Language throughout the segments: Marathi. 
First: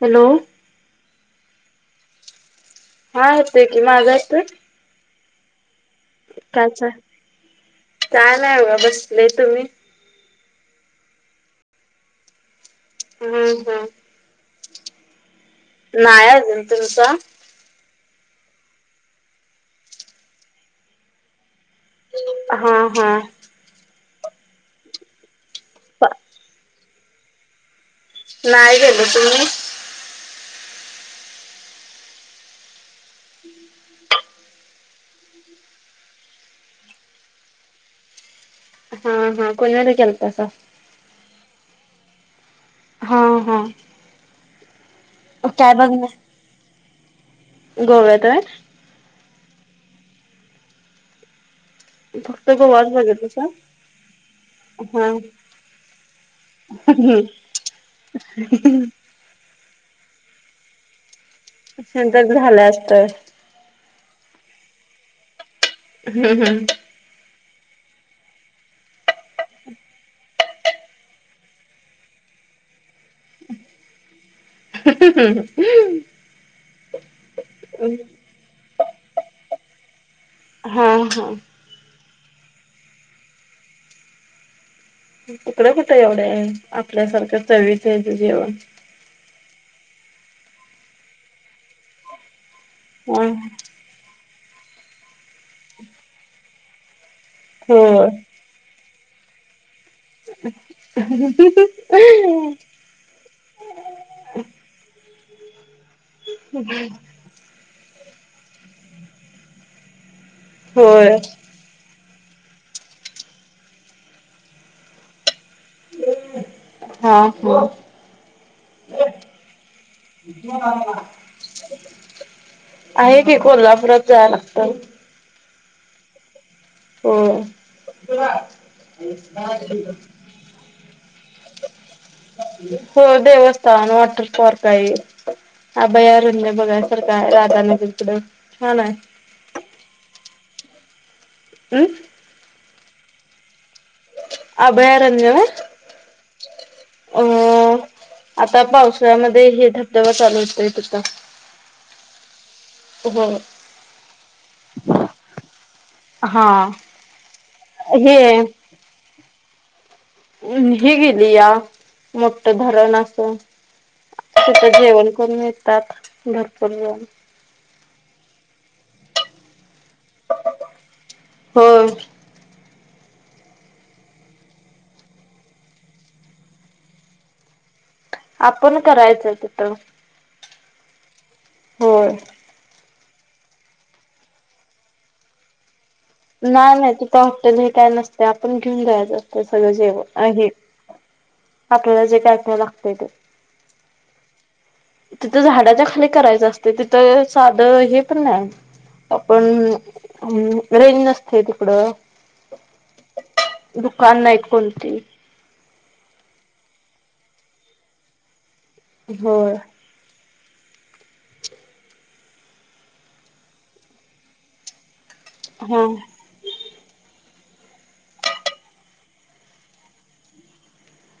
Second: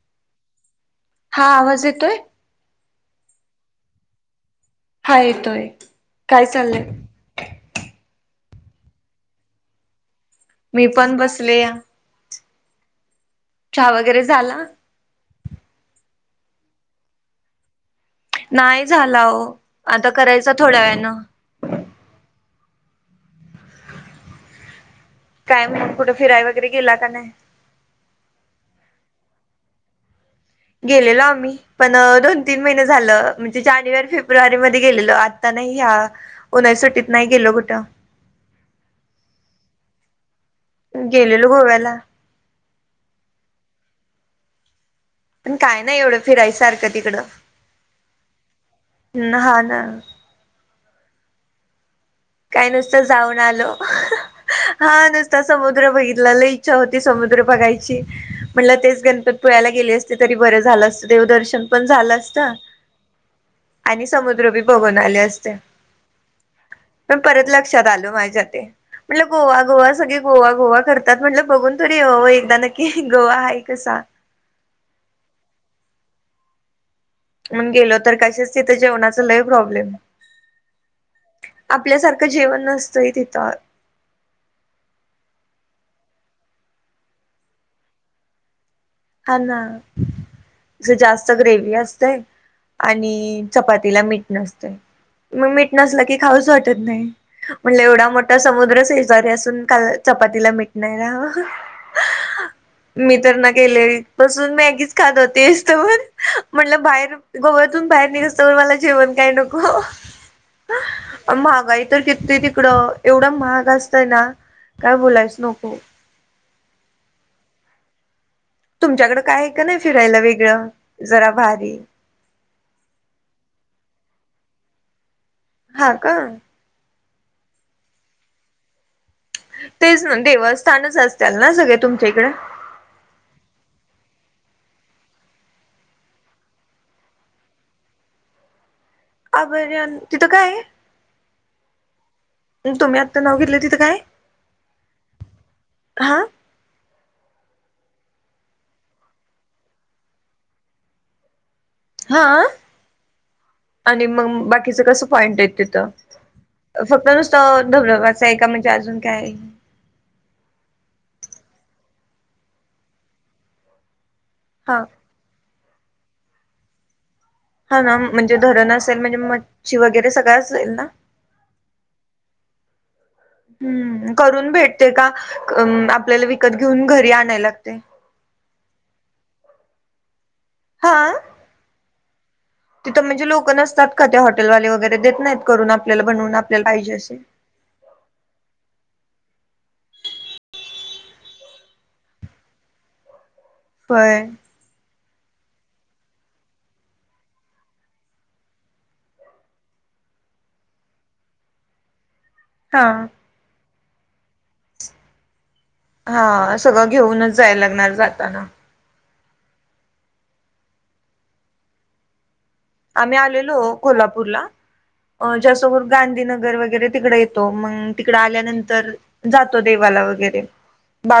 हॅलो. हा आवाज येतोय? हा येतय की, माझा येतोय? काय येतोय! काय चाललंय? हाय बघा! बसलोय तुम्ही? मी पण बसले या. हम्म हम्म. चहा वगैरे झाला? नाही अजून! तुमचा? नाही झाला हो, आता करायचा थोड्या वेळान. हा, हा. काय म्हण कुठे फिराय वगैरे गेला का नाही? नाही गेलो! तुम्ही? गेलेलो आम्ही, पण दोन-तीन महिने झालं, म्हणजे जानेवारी फेब्रुवारी मध्ये गेलेलो आता. नाही ह्या उन्हाळ्याच्या सुट्टीत नाही गेलो कुठं. हा हा कुणीकडे गेलतासा? गेलेलो गोव्याला. हा हा. पण काय नाही एवढं फिरायसारखं तिकडं. गोव्यात होय? हा. हा. फक्त काही गोवाच नुसत जाऊन बघितलासा? आलो. हा नुसता समुद्र बघितल्याला. लई इच्छा होती नंतर समुद्र बघायची म्हटलं तेच गणपती पोळ्याला गेले बर झाल असत तर बर झालं असतं. देवदर्शन पण झालं असत. आणि समुद्र बी बघून आले असते. हम्म. हम्म. पण परत लक्षात आल माझ्या ते. म्हटलं गोवा-गोवा सगळे गोवा-गोवा करतात, म्हटलं बघून तरी एकदा नक्की गोवा आहे कसा. [unintelligible] म्हणून गेलो तर कशाच तिथे जेवणाच लय प्रॉब्लेम, हा हा. आपल्यासारख का जेवण नसतंय तिथं. तुकडं कुठे एवढे आहे, आपल्यासारखं चवीच आहे जेवण. हाना ते जास्त ग्रेवी असतेय. आणि हा चपातीला मीठ नसतंय, म मीठ नसलं की खाऊच वाटत नाही. म्हणे एवढा मोठा समुद्र शेजारी असून. काल चपातीला मिट नाही, होय. मी तर गेल्यावर बसून मॅगीच खात होते, इस्तवर म्हनल बाहेर गोव्यात बाहेर निघसतवर मला जेवण काय नको. होय महागाई तर. ते तिकडं एवढं महाग असतय ना, काय बोलायचं नको. हा हम. तुमच्याकडं काय आहे का नाही फिरायला वेगळं, जरा भारी? आहे की कोल्हापुरात जायय लागतय. हा का. हो. तेच ना देवस्थानच असतीलल ना सगळे तुमच्या इकडे? हो देवस्थान वॉटर पार्क. काही अभयारण्य बघायसारख आहे, राधानगरी कड छान आहे. अभयारण्य तिथं काय आहे? हम्. तुम्ही आता नाव घेतलं ते. अभयारण्य होय? हा अ आता पावसाळ्यामध्ये हे धबधबा चालू होतय तिथं हा हो. आणि मंग बाकीचं कस पॉइंट आहेत तिथं हा फक्त नुसतं हे धबधबाच आहे का म्हणजे अजून काय ये. अ ही गेलीया मोठ्ठ धरणं असत. तिथं हा जेवण करून येतात भरपूर जण हा ना म्हणजे धरण असेल म्हणजे मच्छी वगैरे सगळं असेल ना होय हूं करून भेटते का? अं आपल्याला विकत घेऊन घरी आणायला लागते. आपण करायचं तिथं हा होय. तिथं म्हणजे लोकं नसतात का त्या हॉटेलवाले वगैरे देत नाहीत करून आप नाय नाय तिथ हॉटेल हे काय नसतय आपण घेऊन जायाचं असतं सगळं जेवण आ हे आपल्याला जे काय काय लागतय ते व्हय. तिथं झाडाच्या खाली करायचं असतय तिथं साध हे पण नाय आपणअं रेज नसतय तिकडं हा दुकान नाहीत कोणती. हा सगळं घेऊनच जायला लगणार जाताना. होय. [inaudible] आम्ही आलेलो कोल्हापूरला अ ज्यासमोर हा गांधीनगर वगैरे तिकडे तो मंग तिकड आल्यानंतर जातो देवाला वगैरे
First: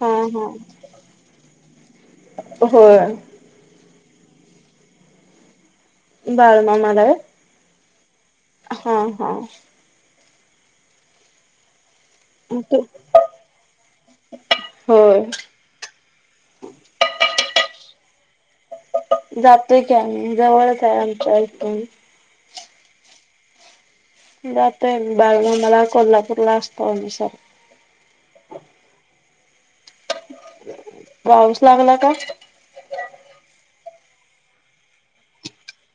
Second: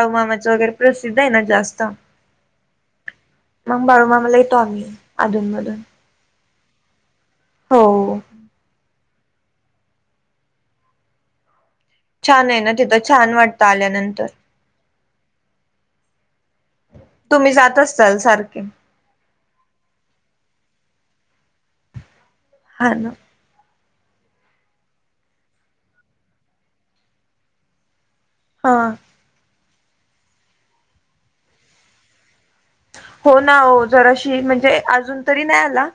हा हा वगैरे प्रसिद्ध हाय ना जास्त होय मंग बाळूमामा ला येतो आम्ही अधून मधून बाळू मामाला व्हय. हो. हा हा छान ये ना ते तिथं छान वाटतं आल्यानंतर होय. तुम्ही जात असताल सारखे जातोय की आम्ही जवळच हाय आमच्या इथून हा ना जातोय बाळूमामा ला कोल्हापूरला असतो आम्ही सारख हा. पाऊस लागला का? हो ना आहो जराशी म्हणजे अजून तरी नाय आला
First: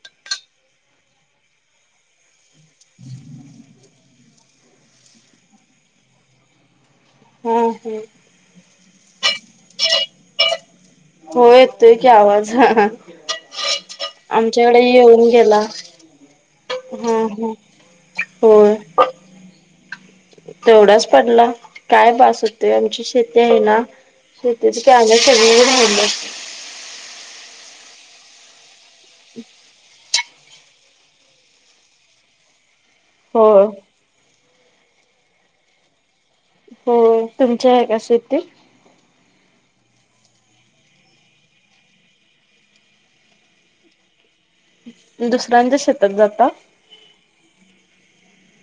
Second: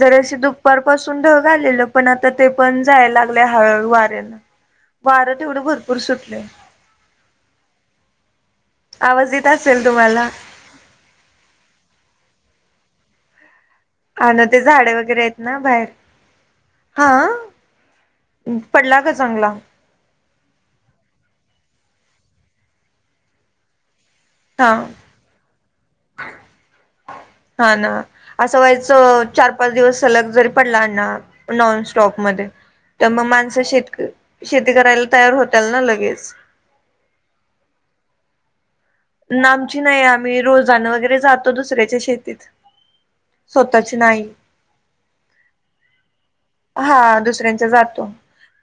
जराशी दुपार पाासून ढग आलेल. पण आता ते पण जायला लागलय हळू हळू वाऱ्यान वारं तेवढं भरपूर सुटलंय. हो हूं आवाज येत असेल तुम्हाला हो येतोय की आवाज आणि ते आमच्याकडे झाडे वगैरे येऊन आहेत ना गेला. बाहेर हूं हा हूं होय. पडला का चांगला तेवढाच पडला काय बास होतोय. आमची शेती आहे ना हा शेतीची कॅम सगळी राहिल्यात. हा ना असं व्हायचं चार पाच दिवस सलग जरी पडला ना नॉन सटॉपमध्ये त मग माणसं होय शेत शेती करायला तयार होत्याल ना लगेच. होय तुमची आहे का शेती ना आमची नाही आम्ही रोजान वगैरे जातो दुसऱ्याच्या शेतीत स्वतःची नाही दुसऱ्यांच्या शेतात जाता हा दुसऱ्यांच्या जातो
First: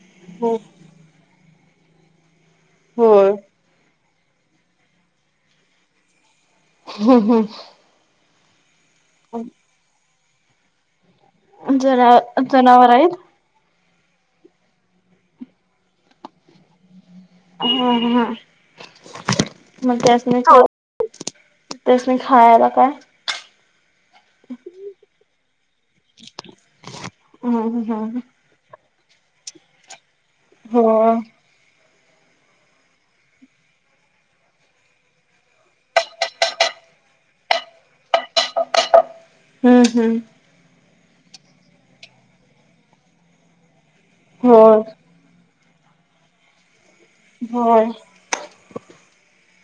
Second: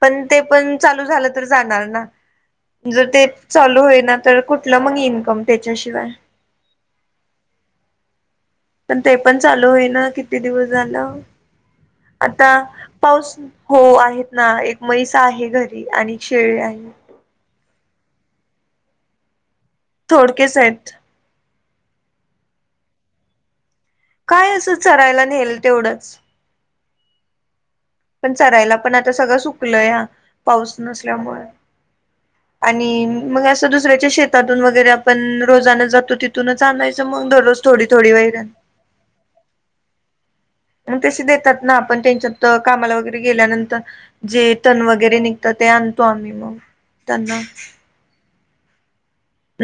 पण ते हो पण चालू झालं तर जाणार ना जर ते होय चालू होईना तर कुठलं मगं ईनकम त्याच्याशिवाय हम्म हम्म पण ते पण चालू होईना किती दिवस झालं हम्म जना आता जनावर आहेत पाऊस हो आहेत ना एक म्हैस आहे घरी आणि एक शेळी आहे. हा ह हा मग त्यासनी थोडकेच खा आहेत. त्यासनी खायला काय? काय असं चरायला नेल तेवढंच हम्म हम्म पण हम्म चरायला पण आता सगळं सुकलंया पाऊस होय नसल्यामुळे [unintelligible] आणि मग असं दुसऱ्याच्या शेतातून वगैरे आपण रोजान जातो तिथूनच आणायचं मग दररोज थोडी थोडी वैरण हम्म हम्म मग तसे देतात ना आपण त्यांच्यात कामाला वगैरे गेल्यानंतर जे तन होय वगैरे निघ त ते आणतो आम्ही मग त्यांना होय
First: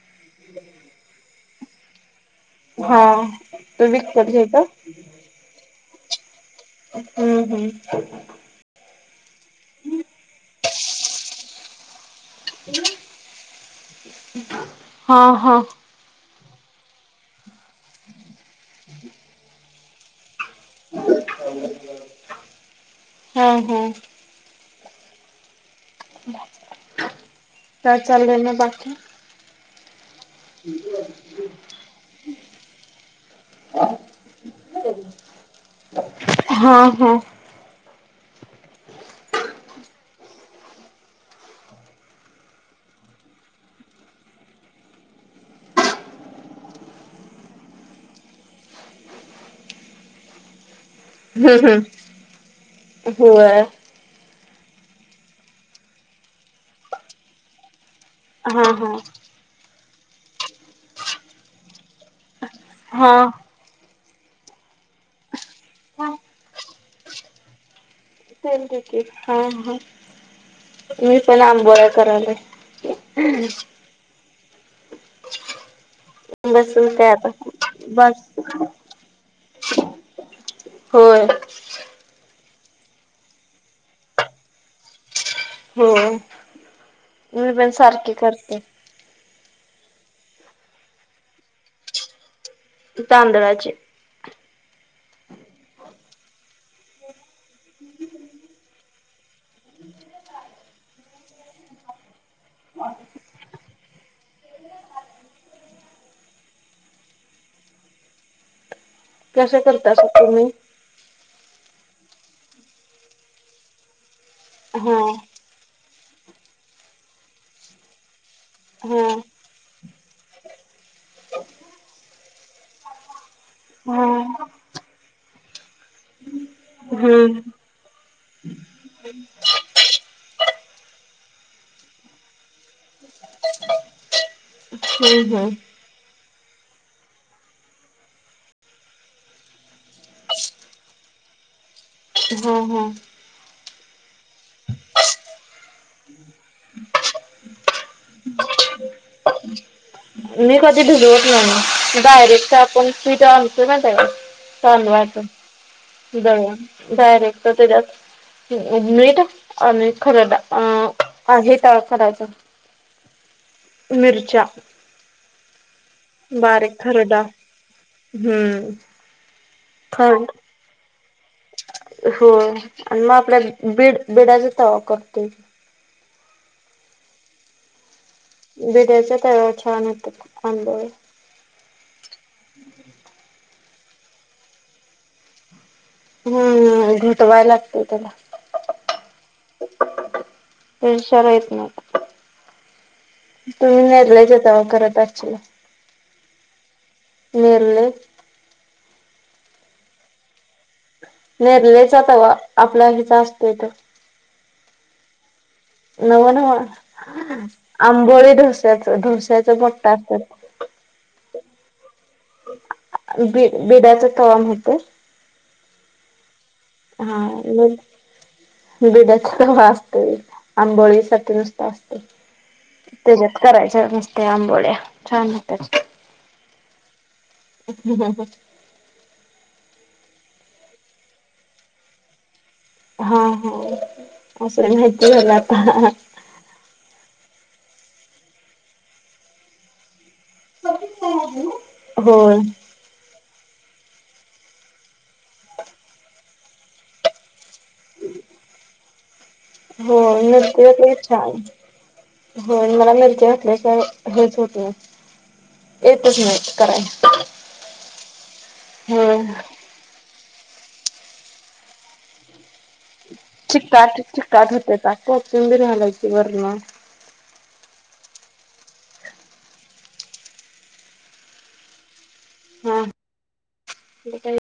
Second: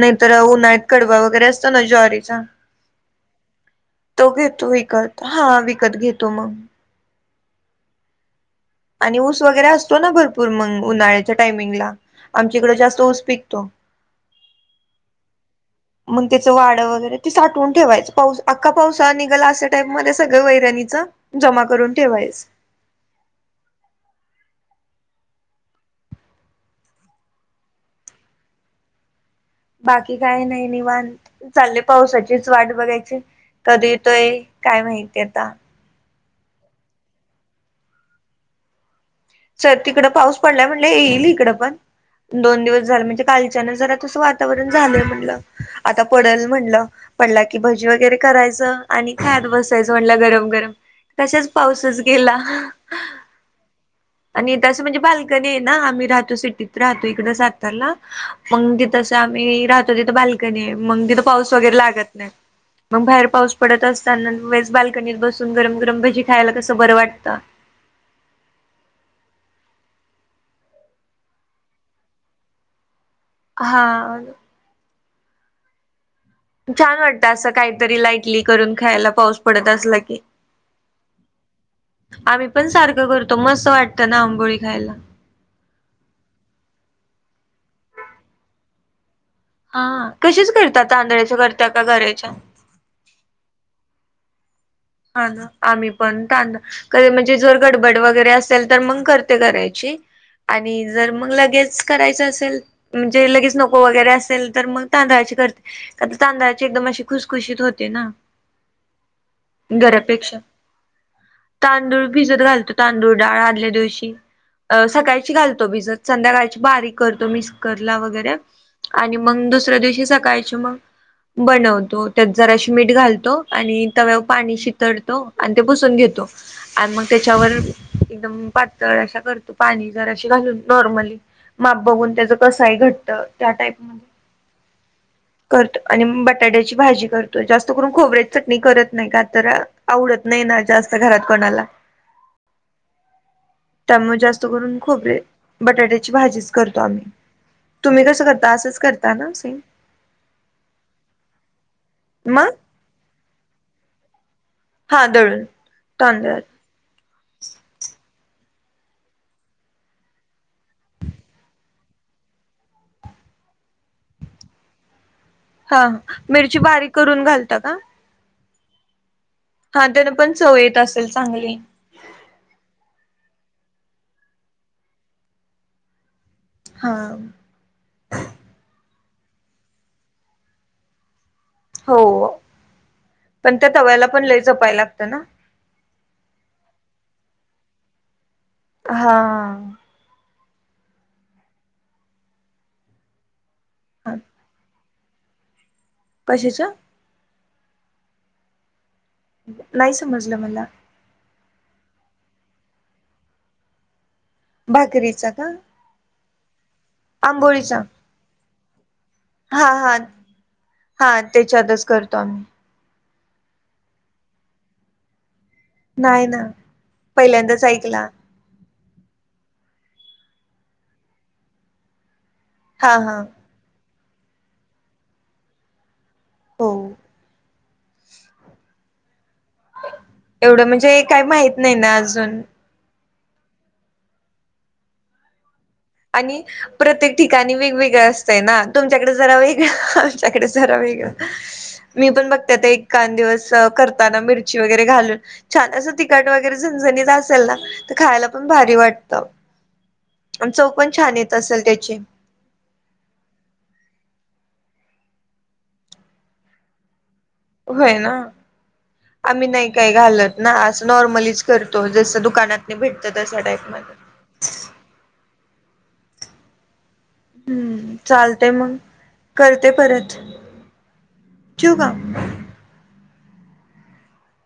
नाहीतर उन्हाळत कडबा वगैरे असतो ना ज्वारीचा हा तो घेतो विकत हा विकत घेतो मग हम हम आणि ऊस वगैरे असतो ना भरपूर मग उन्हाळ्याच्या टायमिंगला आमच्या इकडं जास्त ऊस पिकतो. हा हा त्याच वाड वगैरे ते साठवुन ठेवायच पाऊस अख्खा पावसाळा निघल अश्या टाइप मध्ये सगळ वैरणीच जमा करून ठेवायच. हा हा काय चालय ना बाकी बाकी काय नाही निंवात चाललय पावसाचीच वाट बघायची कधी येतोय काय माहिती आता हा हा सर तिकड पाऊस पडलाय म्हणल येईल इकडं पण दोन दिवस झाले म्हणजे कालच्यान जरा तसं वातावरण झालं म्हणलं आता पडल म्हणलं पडला की भजी वगैरे करायचं आणि खात बसायचं म्हटलं गरम गरम कशाच हम्म पाऊसच हम्म गेला. होय आणि तसं म्हणजे बाल्कनी आहे ना आम्ही राहतो सिटीत राहतो इकड सातारला हा मग [inaudible] आम्ही राहतो तिथ बाल्कनी आहे मग तिथ पाऊस वगैरे लागत मग हा बाहेर पाऊस पडत असताना वेळेस बालकनीत बसून गरम गरम हा भजी खायला कस बर वाटत. [inaudible] हा हा मी पण आंबोळ्या करायलोय हा ह [unintelligible] छान काय वाटत आता असं काहीतरी बस लाईटली करून ख्यायला पाऊस पडत असला की होय. आम्ही पण सारख करतो मस्त वाटतं ना आंबोळी खायला. हो मी पण सारखी करते. हा कशाच करतात तांदळाच्या करता का रव्याच्या तांदळाचे हा ना आम्ही पण त म्हणजे जर गडबड वैगेरे आसले तर मग करते रव्याची आणि जर मग लगेच कराच्या असेल म्हणजे लगेच नको वगैरे असं केल तर मग तांदळाची करते तांदळाची एकदम अशी खुसखुशीत होते ना कसं करता असं गऱ्यापेक्षा. तुम्ही? तांदूळ भिजत घालतो तांदूळ डाळ आदल्या दिवशी अ हा सकाळची घालतो भिजत संध्याकाळची बारीक करतो मिक्स करला वगैरे हा आणि मग दुसऱ्या दिवशी सकाळचे मग बनवतो त्यात जराशी मीठ घालतो आणि हा तव्या चितडतो पुसून घेतो आणि मग हम्म त्याच्यावर एकदम पातळ अशा करतो पाणी जराशी घालून नॉर्मली माप बघून त्याच कसं आहे घट त्या टीइप हम्म हम्म करतो आणि मट बटाट्याची भाजी करतोय जास्त करून खोबऱ्याची चटणी करत नाही का तर आवडत नाही ना जास्त घरात कोणाला हा हा त्यामुळे जास्त करून खोबरे बटाट्याची भाजीच करतो आम्ही तुम्ही कसं करता असंच करता ना? मी कधी भिजवत नाही मग डायरेक्ट आपण पीठ आणतो ना माहित आहे काय चांगल हा दळून होय तांदळात जाऊया डायरेक्ट त्याच्यात मीठ आणि खरडा अं आहे त करायचं मिरच्या हा मिरची बारीक खरडा करून घालता का? हम्म हा त्यान खरड पण सवयेत असतं होय आणि मग आपल्या बीड बिडाचा तवा करतोय हा. भीड्याच्या तव्यावर छान येतात आंबोळी हो पण त्या तव्याला पण लय जपायला लागतं ना हम्म घुटवाय लागत त्याला हा. पशला येत ना तुम्ही नेदलायच तेव करत अ कशाचं? वेरले नाही समजलं मला नेरलेच्या तवा आपल्या ह्याचा असतोय तो भाकरीचा का? नव नव आंबोळीचा आंबोळी डोसायाच हा मोठा हा असतो तो हा त्याच्यातच करतो आम्ही बी बिडाच तवा माहितेय? नाही ना पहिल्यांदाच ऐकला बिडाचा तवा असते आंबोळीसाठी नुसतं असतं. हा हा त्याच्यात करायच नसते आंबोळ्या छान होत्या हो ह ह एवढं म्हणजे काही माहित नाही ना अजून हा हा असं माहिती झाला आणि प्रत्येक ठिकाणी वेगवेगळं असतंय ना तुमच्याकडे जरा वेगळं आमच्याकडे जरा वेग मी पण होय बघत एक कान दिवस करताना मिरची वगैरे घालून छान असं तिखट वगैरे झणझणीत असेल ना? तर खायला पण भारी वाटतं. हो आणि चव पण ना येत छान, असेल त्याची हो मला मिरची घातल्याशिवाय का हेच होत येतच नाही कराय. होय ना आम्ही नाही काय घालत. ना असं नॉर्मलीच करतो. जसं दुकानात चिकाट-चिकाट होतेयचा खूप कोथींबीर घालायची वरण. हम्म चालतेय मग, करते परत. ठिऊ का? हा, आणि काही.